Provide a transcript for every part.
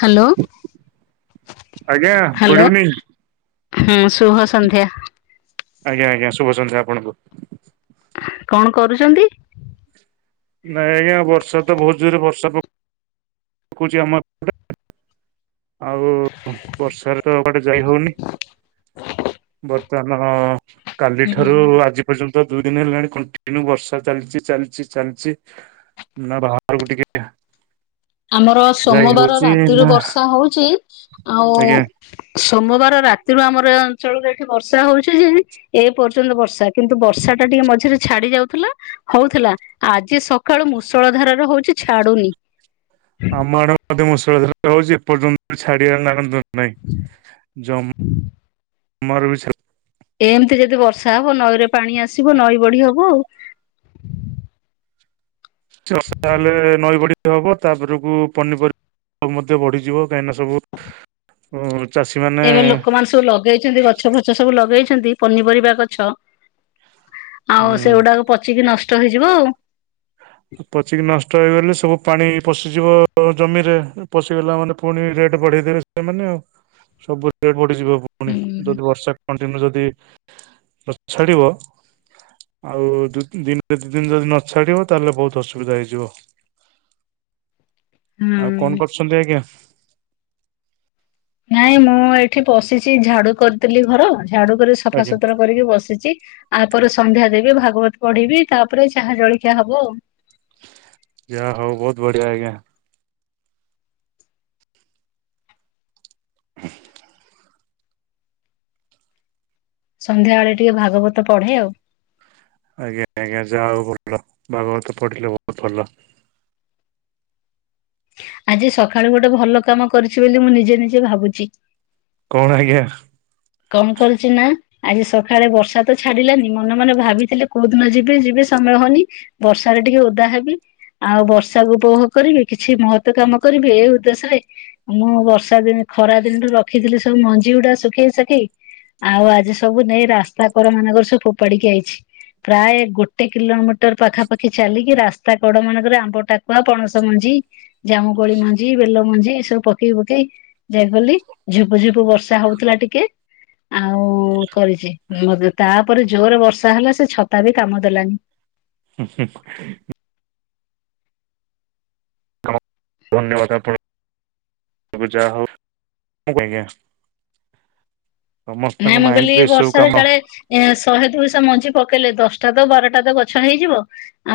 Hello. ଆଜ୍ଞା hello good evening. ହୁଁ ସୁୁଭ ସନ୍ଧ୍ୟା। ଆଜ୍ଞା ଆଜ୍ଞା ଶୁଭ ସନ୍ଧ୍ୟା ଆପଣଙ୍କୁ। କଣ କରୁଛନ୍ତି? ନାଇଁ ଆଜ୍ଞା ବର୍ଷାତ ବହୁତ୍ ଜୋରେ ବର୍ଷା ପ କଉଚି ଆମ ଆଉ ବସ୍ ବର୍ଷାରେ ତ କୁଆଡେ ଯାଇ ହଉନି। ବର୍ତ୍ତମାନ ହୁଁ କାଲିଠାରୁ ଆଜି ପର୍ଯ୍ୟନ୍ତ ଦୁଇ ଦିନି ହେଲାଣି କଣ୍ଟିନ୍ୟୁ ବର୍ଷା ଚାଲିଚି ଚାଲିଚି ଚାଲିଚି। ନା ବାହାରକୁ ଟିକେ ଆମର ଯାଇ ସୋମବାର ହଉଛି ରାତିରୁ ନା ବର୍ଷା ହଉଚି ଆଉ ଆଜ୍ଞା ସୋମବାର ରାତିରୁ ଆମର ଏ ଅଞ୍ଚଳରେ ଏଠି ବର୍ଷା ହଉଚି ଯେ ଏ ପର୍ଯ୍ୟନ୍ତ ବର୍ଷା। କିନ୍ତୁ ବର୍ଷା ଟା ଟିକେ ମଝିରେ ଛାଡି ଯାଉଥିଲା। ହଉଥିଲା। ଆଜି ସକାଳୁ ମୁଷଳ ଧାରାର ହଉଚି ଛାଡୁନି। ଆମ ଆଡେ ମଧ୍ୟ ମୁଷଳ ଧାରାରେ ହଉଚି ଏପର୍ଯ୍ୟନ୍ତ ଛାଡିବାରେ ନା ଗନ୍ଧ ଧରୁ ନାଇଁ। ଜମ୍ ମା ରୁ ବି ଛାଡୁ ଏମତି ଯଦି ବର୍ଷା ହବ ନଈରେ ପାଣି ଆସିବ ନଈ ବଢି ହବ ଆଉ। [unintelligible] ହେଲେ ନଈ ବଢ଼ି ହବ। ତାପରକୁ ପନିପରିବା ମଧ୍ୟ ବଢିଯିବ। କାହିଁକିନା ସବୁ ଉ ଚାଷୀମାନେ ଏବେ ଲୋକମାନେ ସବୁ ଲଗେଇଚନ୍ତି ଗଛ ଫଛ ସବୁ ଲଗେଇଛନ୍ତି ପନିପରିବା ଗଛ ଆଉ ଉଁ ସେଗୁଡାକ ପଚିକି ନଷ୍ଟ ହେଇଯିବ ଆଉ। ପଚିକି ନଷ୍ଟ ହେଇଗଲେ ସବୁ ପାଣି ପଶିଯିବ ଜମିରେ। ପଶିଗଲା ମାନେ ଫୁଣି ରେଟ୍ ବଢେଇ ଦେବେ ସେମାନେ ଆଉ। ସବୁ ରେଟ୍ ବଢିଯିବ ପୁଣି ହୁଁ। ଯଦି ବର୍ଷା କଣ୍ଟିନ୍ୟୁ ଯଦି ନ ଛାଡିବ ଆଉ ଦୁଇ ତିନି ଦିନ କେତେ ଦିନ ରେ ଯଦି ନଛାଡିବ ତାହେଲେ ବହୁତ ଅସୁବିଧା ହେଇଯିବ। ଆଉ ହୁଁ କଣ କରୁଛନ୍ତି ଆଜ୍ଞା? ନାଇଁ ମୁଁ ଏଇଠି ବସିଚି। ଝାଡୁ କରୁଥିଲି ଘର, ଝାଡୁ କରି ଆଜ୍ଞା ସଫାସୁତୁରା କରିକି ବସିଚି। ଆପରେ ସନ୍ଧ୍ୟା ଦେବି ଭାଗବତ ପଢିବି ତାପରେ ଚାହା ଜଳଖିଆ ହବ ଆଉ। ଯା ହଉ ବହୁତ୍ ବଢିଆ ଆଜ୍ଞା। [inaudible] ସନ୍ଧ୍ୟାବେଳେ ଟିକେ ଭାଗବତ ପଢେ ଆଉ। ଆଜ୍ଞା ଆଜ୍ଞା। ଯାହା ହଉ ଭ। ଭାଗବତ ପଢିଲେ ବହୁତ୍ ଭଲ। ଆଜି ସକାଳୁ ଗୋଟେ ଭଲ କାମ କରିଚି ବୋଲି ମୁଁ ନିଜେ ନିଜେ ଭାବୁଚି। କଣ ଆଜ୍ଞା? କଣ କରୁଚି ନା ଆଜି ସକାଳେ ବର୍ଷା ତ ଛାଡିଲାନି। ମନେ ମନେ ଭାବିଥିଲେ କୋଉ ଦିନ ଯିବି ଯିବି ସମୟ ହଉନି। ବର୍ଷାରେ ଟିକେ ଓଦା ହେବି। ଆଉ ବର୍ଷାକୁ ଉପଭୋଗ କରିବି। କିଛି ମହତ୍ଵ କାମ କରିବି ଏ ଉଦ୍ଦେଶ୍ୟରେ ମୁଁ ବର୍ଷା ଦିନ୍ ଖରା ଦିନଠୁ ରଖିଥିଲି ସବୁ ମଞ୍ଜି ଗୁଡା ଶୁଖେଇ ସା ଆଉ ଆଜି ସବୁ ନେଇ ରାସ୍ତା କର ମାନଙ୍କରେ ସବୁ ଫୋପାଡିକି ଆଇଚି। ପ୍ରାୟ ଗୋ ଗୋଟେ କିଲୋମିଟର ପାଖାପାଖି ଚାଲିକି ରାସ୍ତା କଡ ମାନଙ୍କରେ ଆମ୍ବ ଟାକୁଆ ପଣସ ମଞ୍ଜି ଜାମୁକୋଳି ମଞ୍ଜି, ବେଲ ମଞ୍ଜି ଏସବୁ ପକେଇ ପକେଇ ଯାଏ ଗ। ଝୁପୁ ଝୁପୁ ବର୍ଷା ହଉଥିଲା ଟିକେ ଆଉ କରିଛି ମଧ୍ଯ। ତାପରେ ଜୋରେ ବର୍ଷା ହେଲା ସେ ଛତା ବି କାମ ଦେଲାନି। [unintelligible] ଧନ୍ୟବାଦ ଆପଣଙ୍କୁ। ଯାହା ହଉ। [unintelligible] ସମସ୍ତଙ୍କ ନାଇଁ ମୁଁ କହିଲି ମାଇଣ୍ଡରେ ଏସବୁ ବର୍ଷାରେ କାମ କାଳେ ଏ ଶହେ ଦୁଇଶହ ମଞ୍ଜି ପକେଇଲେ ଦଶଟା ତ ବାରଟା ତ ଗଛ ହେଇଯିବ।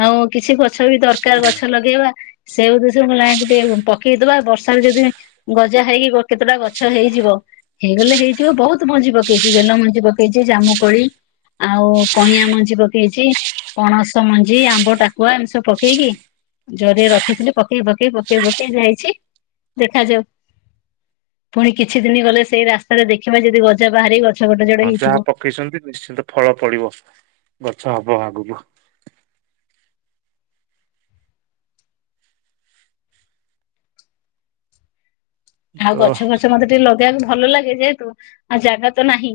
ଆଉ କିଛି ଗ ଗଛ ବି ଦରକାର ଗଛ ଲଗେଇବା। ସେ ଉଦ୍ଦେଶ୍ୟ ରେ ମୁଁ ନାଇ ଟିକେ ପକେଇଦବା। ବର୍ଷାରେ ଯଦି ଗଜା ହେଇକି କେତେଟା ଗଛ ହେଇଯିବ। ହେଇଗଲେ ହେଇଯିବ ବହୁତ୍ ବହୁତ୍ ମଞ୍ଜି ପକେଇଚି। ବେଲ ମଞ୍ଜି ପକେଇଚି ଜାମୁକୋଳି ଆଉ କଇଁଆ ମଞ୍ଜି ପକେଇଚି। ପଣସ ମଞ୍ଜି, ଆମ୍ବ ଟାକୁଆ ଏମିତି ସବୁ ପକେଇକି ଜରିରେ ରଖିଥିଲି ପକେଇ ପକେଇ ପକେଇ ପକେଇ ଯାଇଛି। ଦେଖାଯାଉ। ପୁଣି କିଛି ଦିନ ଗଲେ ସେଇ ରାସ୍ତାରେ ଦେଖିବା ଯଦି ଗଜା ବାହାରି ଗ ହଁ ଯାହା ପକେଇଛନ୍ତି ନିଶ୍ଚିନ୍ତ ଫଳ ଫଳିବ। ଗଛ ହବ ଆଗକୁ। ଆଉ ତ ଗଛ ଫଛ ମତେ ଟିକେ ଲଗ ଇବାକୁ ଭଲ ଲାଗେ ଯେହେତୁ, ଆଉ ଜାଗା ତ ନାହିଁ।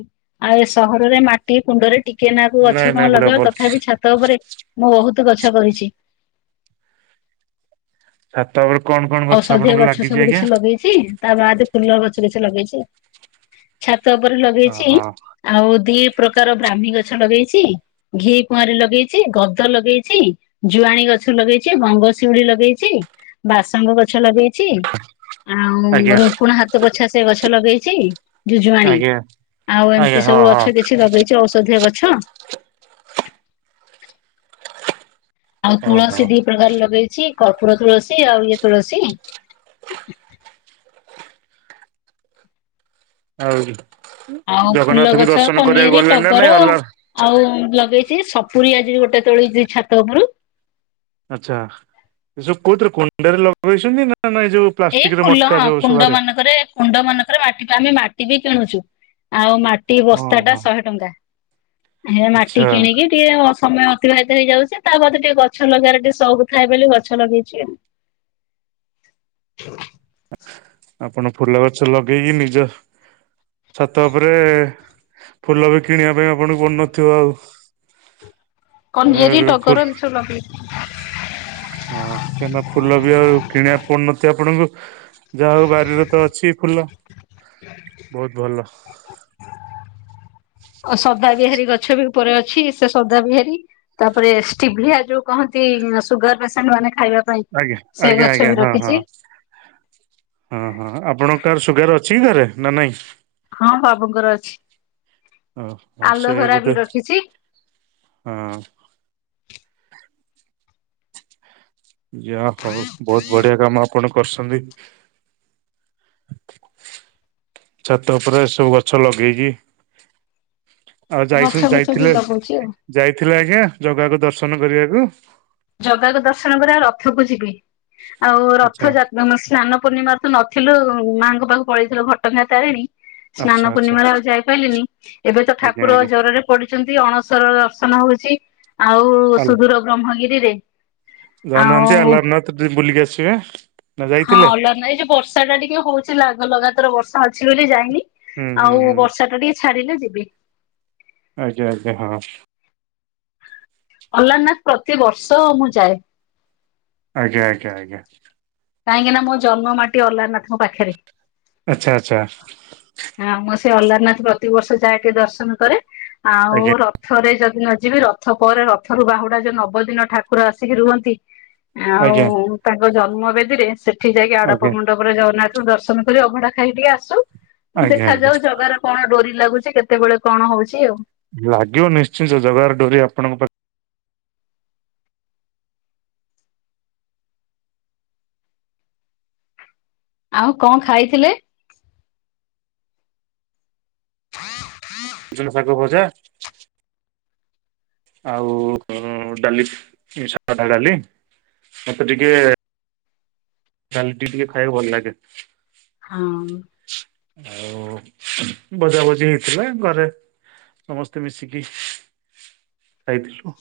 ଆଉ ସହରରେ ମାଟି କୁଣ୍ଡରେ ଟି କେନାକୁ ନାଇଁ ଗଛ ନାଇଁ କଣ ଭଲ ଲଗେଇବ। ଭଲ ତଥାପି ଛାତ ଉପରେ ମୁଁ ବହୁତ ଗଛ କରିଛି। ଛାତ ଉପରେ କଣ କଣ ଗଛ ଔଷଧୀୟ ଆପଣଙ୍କ ସବୁ ଲାଗିଚି କିଛି ଆଜ୍ଞା? ଲଗେଇଛି ତା ବାଦ ଫୁଲ ଗଛ କିଛି ଲଗେଇଚି। ଛାତ ଉପରେ ଲଗେଇଚି ଓହୋ ଆଉ ଦି ପ୍ରକାର ବ୍ରାହ୍ମୀ ଗଛ ଲଗେଇଚି। ଘିକୁଆଁରୀ ଲଗେଇଚି ଗଦ ଲଗେଇଚି ଜୁଆଣୀ ଗଛ ଲଗେଇଚି ଗଙ୍ଗଶିଉଳି ଲଗେଇଚି ବାସଙ୍ଗ ଗଛ ଲଗେଇଚି ଆଜ୍ଞା ଆଉ ରୁକୁଣା ହାତ ପୋଛା ସେ ଗଛ ଲଗେଇଚି ଯଉ ଜୁଆଣୀ ଆଜ୍ଞା ଆଉ ଆଜ୍ଞା ଏମିତି ହଁ ସବୁ ହଁ ଗଛ କିଛି ଲଗେଇଚି ଔଷଧୀୟ ଗଛ। ଆଉ ତୁଳସୀ ଓହୋ। ଦି ପ୍ରକାର ଲଗେଇଚି କର୍ପୁର ତୁଳସୀ ଆଉ ଇଏ ତୁଳସୀ। ଆଉ ଆଉ ଫୁଲ ଜଗନ୍ନାଥଙ୍କୁ ଗଛ ଦର୍ଶନ କରିବାକୁ କନିଆରୀ ଗଲେଣି ନା ଟଗର ନାଇଁ ଅଲାର୍? ଆଉ ଉଁ -ଲଗେଇଚି ସପୁରୀ ଆଜି ଗୋଟେ ତୋଳିଚି ଛାତ ଉପରୁ। ଆଚ୍ଛା ଏସବୁ କୋଉଥିରେ କୁଣ୍ଡରେ ଲଗେଇଚନ୍ତି ନା- ନା ଏ ଯଉ ଏଇ ଫୁଲ ହଁ କୁଣ୍ଡ ମାନଙ୍କରେ କୁଣ୍ଡ ମାନଙ୍କରେ ମାଟି ଆମେ ମାଟି ବି କିଣୁଚୁ ଆଉ ମାଟି ହଁ ବସ୍ତା ଟା ହଁ ଶହେ ଟଙ୍କା। ହେ ମାଟି ଆଚ୍ଛା କିଣିକି ଟିକେ ସମୟ ଅତିବାହିତ ହେଇଯାଉଚି ତା ବଧେ ଟିକେ ଗଛ ଲଗେଇବାରେ ଟିକେ ସଉକ ଥାଏ ବୋଲି ଗଛ ଲଗେଇଚି ଆଉ। [inaudible] ଆପଣ ଫୁଲ ଗଛ ଲଗେଇକି ନିଜ ଛାତ ଉପରେ ଫୁଲ ବି କିଣିବା ପାଇଁ ଆପଣଙ୍କୁ ପଡୁନଥିବ ଆଉ। କାହିଁକିନା କନିୟରି, ଫୁଲ ଟଗର, ଏମିତି ସବୁ ଲଗେଇଚି। ହଁ କିମ୍ବା ଫୁଲ ବି ଆଉ କିଣିବାକୁ ପଡୁନଥିବ ଆପଣଙ୍କୁ। ଯାହା ହଉ ବାରିରେ ତ ଅଛି ଫୁଲ ବହୁତ୍ ଭଲ। ଆଉ ସଦା ବିିହାରୀ ଗଛ ବି ଉପରେ ଅଛି ସେ ସଦା ବିହାରୀ। ତାପରେ ଷ୍ଟିଭିଆ ଯଉ କହନ୍ତି ସୁଗାର୍ ପେସେଣ୍ଟ୍ ମାନେ ଖାଇବା ପାଇଁ ଆଜ୍ଞା- ସେ ଆଜ୍ଞା- ଗଛ ବି ଆଜ୍ଞା ହଁ ରଖିଛି -ହଁ। ହଁ -ହଁ ଆପଣଙ୍କ କାର୍ ସୁଗାର୍ ଅଛି କି ଘରେ ନା ନାଇଁ? ହଁ ବାବୁଙ୍କର ଅଛି ଓ ହଁ ସେ ଆଲୋଭେରା ବୋଧେ ବି ରଖିଚି। ହଁ। ଯା ହଉ ବହୁତ୍ ବଢିଆ କାମ ଆପଣ କରୁସନ୍ତି। ଛାତ ଉପରେ ଏସବୁ ଗଛ ଲଗେଇକି। ଆଉ ଗଛ ଯାଇସୁନ୍- ଫଛ ବି ଯାଇଥିଲେ ଲଗଉଛି ଆଉ -ଯାଇଥିଲେ ଆଜ୍ଞା ଜଗାକୁ ଦର୍ଶନ କରିବାକୁ? ଜଗାକୁ ଦର୍ଶନ କରିବାକୁ ରଥକୁ ଯିବି ଆଉ ଆଚ୍ଛା ରଥ ଯାତ୍ ଯଉଦିନ ସ୍ନାନ ପୂର୍ଣ୍ଣିମାରେ ତ ନଥିଲୁ ମାଙ୍କ ପାଖୁ ପଳେଇଥିଲୁ ଘଟଗାଁ ତାରିଣୀ। ଆଚ୍ଛା ସ୍ନାନ ଆଚ୍ଛା ପୂର୍ଣ୍ଣିମାରେ ଆଉ ଯାଇପାଇଲିନି ଏବେ ତ ଆଜ୍ଞା ଠାକୁର ଆଜ୍ଞା ଜ୍ୱରରେ ପଡିଚନ୍ତି ଅଣସର ଦର୍ଶନ ହଉଚି ଆଉ ଆ ସୁଦୂର ବ୍ରହ୍ମଗିରିରେ ଯାଉନାହାନ୍ତି ଆଉ ଆଲାରନାଥ୍ ଟିକେ ବୁଲିକି ଆସିବେ। ନା ହଁ ଯାଇଥିଲେ ଅଲାର୍- ନାଁଇ ଯଉ ବର୍ଷା ଟା ଟିକେ ହଉଚି ଲଗାତାର ବର୍ଷା ଅଛି ବୋଲି ଯାଇନି। ହୁଁ ହୁଁ ଆଉ ହୁଁ ବର୍ଷା ଟା ଟିକେ ଛାଡିଲେ ଯିବି। ଆଜ୍ଞା -ଆଜ୍ଞା -ହଁ। ଆଲାରନାଥ୍ ପ୍ରତିିବର୍ଷ ମୁଁ ଯାଏ। ଆଜ୍ଞା- ଆଜ୍ଞା -ଆଜ୍ଞା। କାହିଁକି ନା ମୋ ଜନ୍ମ ମାଟି ଅଲାରନାଥଙ୍କ ପାଖେରେ। ଆଚ୍ଛା ଆଚ୍ଛା। ହଁ- ମୁଁ ସେ ଅଲାରନାଥ୍ ପ୍ରତିବର୍ଷ ଯାଏ ଟିକେ ଦର୍ଶନ କରେ। ଆଉ ଆଜ୍ଞା ରଥରେ ଯଦି ନ ଯିବି ରଥ୍ ରଥ ପରେ ରଥରୁ ବାହୁଡା ଯଉ ନବ ଦିନ ଠାକୁର ଆସିକି ରୁହନ୍ତି ଆଉ ଆଜ୍ଞା ତାଙ୍କ ଜନ୍ମ ବେଦୀରେ ସେଠି ଯାଇକି ଆଡପ ଆଜ୍ଞା ଆଜ୍ଞା ମଣ୍ଡପରେ ଜଗନ୍ନାଥଙ୍କୁ ଦର୍ଶନ କରି ଅଭଡା ଖାଇକି ଟିକେ ଆସୁ। ଆଜ୍ଞା ଦେଖାଯାଉ ଜଗାର କଣ ଡୋରି ଲାଗୁଚି କେତେବେଳେ କଣ ହଉଚି ଆଉ। ଲାଗିବ ନିଶ୍ଚିନ୍ତ ଜଗାର ଡୋରି ଆପଣଙ୍କ ପାଖ୍ ଆଉ କଣ୍ ଖାଇଥିଲେ? ହଁ ହଁ। ସୁଜୁନା ଶାଗ ଭଜା। ଆଉ ଡାଲି ସାଧା ଡାଲି ମତେ ଟିକେ ଡାଲି ଟିକେ ଟିକେ ଖାଇବାକୁ ଭଲ୍ ଲାଗେ। ହଁ। ଆଉ ଭଜା ଭଜି ହେଇଥିଲା ଘରେ। ସମସ୍ତେ ମିଶିକି ଖାଇଥିଲୁ।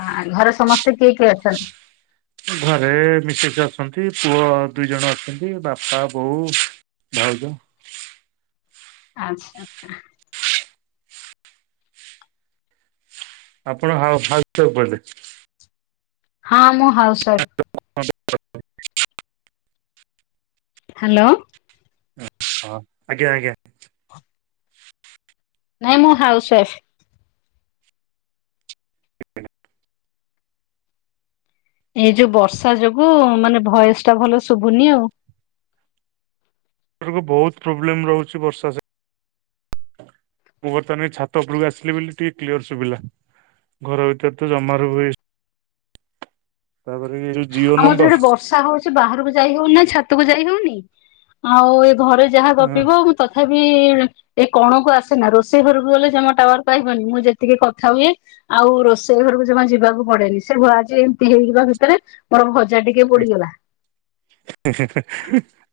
ଆ ଘରେ ସମସ୍ତେ କିଏ କିଏ ଅଛନ୍ତି। ଘରେ ମିସେସ୍ ଅଛନ୍ତି ପୁଅ ଦୁଇ ଜଣ ଅଛନ୍ତି ବାପା ବୋଉ। ଭାଉଜ। ଆଚ୍ଛା ଆଚ୍ଛା। ଆପଣ ହାଉସ ହାଉସ୍ ୱଇଫ୍ ବୋଧେ। ହଁ ମୁଁ ହାଉସ୍ ୱଇଫ୍। [unintelligible] ହାଲୋ। ହଁ ଆଜ୍ଞା ଆଜ୍ଞା। ନାଇଁ ମୁଁ ହାଉସୱାଇଫ୍। ଏ ଯୋଉ ବର୍ଷା ଯୋଗୁ ମାନେ ଭୋଇସ ଟା ଭଲ ଶୁଭୁନି ଆଉ। କ ବହୁତ ପ୍ରୋବ୍ଲେମ ରହୁଛି ବର୍ଷା ସ ମୁଁ ବର୍ତ୍ତମାନ ଏଇ ଛାତ ଉପରକୁ ଆସିଲି ବୋଲି ଟିକେ କ୍ଲିୟର ଶୁଭିଲା। ଘର ଭିତରେ ତ ଜମାରୁ ବି ତାପରେ ଏ ଯୋଉ ଜିଓ ଆମର ଯୋଉଠି ନମ୍ବର। ବର୍ଷା ହଉଛି ବାହାରକୁ ଯାଇ ହଉନି ଛାତକୁ ଯାଇ ହଉନି ଆଉ ଏ ଘରେ ଯାହା ଗପିବ। ତଥାପି। ଏ କଣକୁ ଆସେନା ରୋଷେଇ ଘରକୁ ଗଲେ ଜମା ଟାୱାର କ ପାଇବନି ମୁଁ ଯେତିକି କଥା ହୁଏ। ଆଉ ରୋଷେଇ ଘରକୁ ଯମା ଯିବାକୁ ପଡେନି ସେ ହୁଏ ଆଜି ଏମିତି ହେଇଯିବା ଭିତରେ। ମୋର ଭଜା ଟିକେ ପୋଡିଗଲା।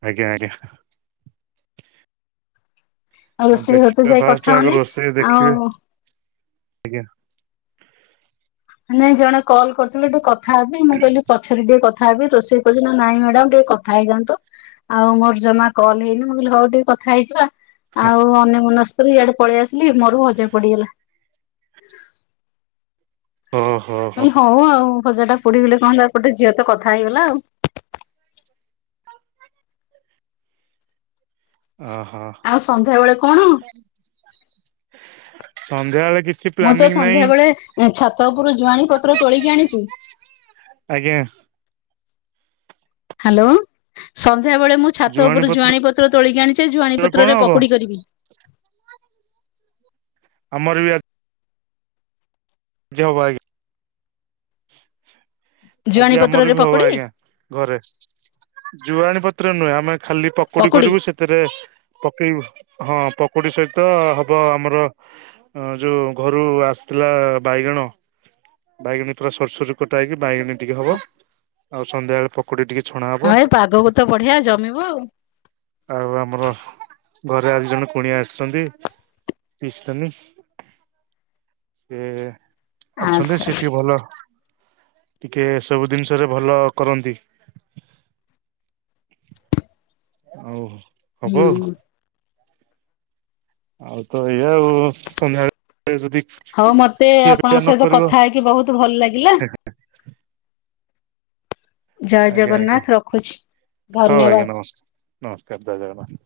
ଆଜ୍ଞା ଆଜ୍ଞା। ଆଉ ନା ରୋଷେଇ ଘର ତ ଦେଖିବା ଯାଇ କଥା ଫାଷ୍ଟ ଆଗ ହଉନି ରୋଷେଇ ଦେଖିବେ ଆଉ ଆଜ୍ଞା। ନାଇଁ ଜଣେ କଲ୍ କରିଥିଲେ ଟିକେ କଥା ହେବି ମୁଁ କହିଲି। ପଛରେ ଟିକେ କଥା ହେବି ରୋଷେଇ କରୁଛି ନା ନାଇଁ ମ୍ୟାଡାମ ଟିକେ କଥା ହେଇ ଯାଆନ୍ତୁ। ଆଉ ମୋର ଜମା କଲ ହେଇନି ମୁଁ କହିଲି ହଉ ଟିକେ କଥା ହେଇଯିବା। ଆଉ ଅନ୍ୟ ମନସ୍କରେ ଇଆଡେ ପଳେଇ ଆସିଲି ମୋର ଭଜା ପୋଡିଗଲା। ଓ ହୋ। ମୁଁ ହୋ। କହିଲି ହଉ ଆଉ ଭଜା ଟା ପୋଡି ଗଲେ କଁ ହେଲା ଗୋଟେ ଝିଅ ତ କଥା ହେଇଗଲା ଆଉ। ଅ ହ। ଆଉ ସନ୍ଧ୍ୟାବେଳେ କଣ। ସନ୍ଧ୍ୟାବେଳେ କି ମୁଁ ତ ସନ୍ଧ୍ୟା ବେଳେ ଛାତ ଉପରୁ ଜୁଆଣୀ ପତ୍ର ତୋଳିକି ଆଣିଛି। ଆଜ୍ଞା। ହାଲୋ ସନ୍ଧ୍ୟା ବେଳେ ମୁଁ ଛାତ ଉପରୁ ଜୁଆଣୀ ପତ୍ର ତୋଳିକି ଆଣିଛି ଝୁଆଣି କଣ ପତ୍ରରେ ହବ ପକୋଡ଼ି କରିବି। ଆମର ବି ଆ ଜି ହବ ଆ ଜୁଆଣି ଆଜି ଆମର ପତ୍ରରେ ବି ହବ ପକୁଡି ଆଜ୍ଞା। ଘରେ ଜୁଆଣି ପତ୍ର ନୁହେଁ ଆମେ ଖାଲି ପକୋଡି ପକୁଡି କରିବୁ ସେ ସେଥିରେ ପକେଇ ବୁ ହଁ ପକୁୋଡି ସହିତ ହବ ଆମର ଅଁ ଯୋଉ ଘରୁ ଆସୁଥିଲା ବାଇଗଣ। ବାଇଗିଣି ପୁର ସରୁ ସରୁ କଟା ହେଇକି ବାଇଗିଣି ଟିକେ ହବ ଆଉ ସନ୍ଧ୍ୟା ବେଳେ ପ କୁଡି ଟିକେ ଛଣା ହ ହଁ ଏ ପାଗକୁ ତ ବଢିଆ ଜମିବ ଆଉ। ଆଉ ଆମର ଘରେ ଆଜି ଜଣେ କୁଣିଆ ଆସିଛନ୍ତି। ପିଇଶି ନାନି ଏ ଅଛନ୍ତି ଆଚ୍ଛା ସେ ଆଚ୍ଛା ଟିକେ ଭଲ ଟିକେ ଏ ସବୁ ଜିନିଷରେ ଭଲ କରନ୍ତି। ହୋଉ ହବ। ହୁଁ ଆଉ ତ ଏଇଆ ଆଉ ସନ୍ଧ୍ୟାବେଳେ ଯଦି ହଉ ମତେ ଖିଆ ପିଆ ଆପଣଙ୍କ ନ ସହିତ କରିବ କଥା ହେଇକି ବହୁତ ଭଲ ଲାଗିଲା। ଜୟ ଆଜ୍ଞା ଆଜ୍ଞା ଜଗନ୍ନାଥ ରଖୁଛି ହଉ ଧନ୍ୟବାଦ। ଆଜ୍ଞା ନମସ୍ ନମସ୍କାର ଜୟ ଜଗନ୍ନାଥ।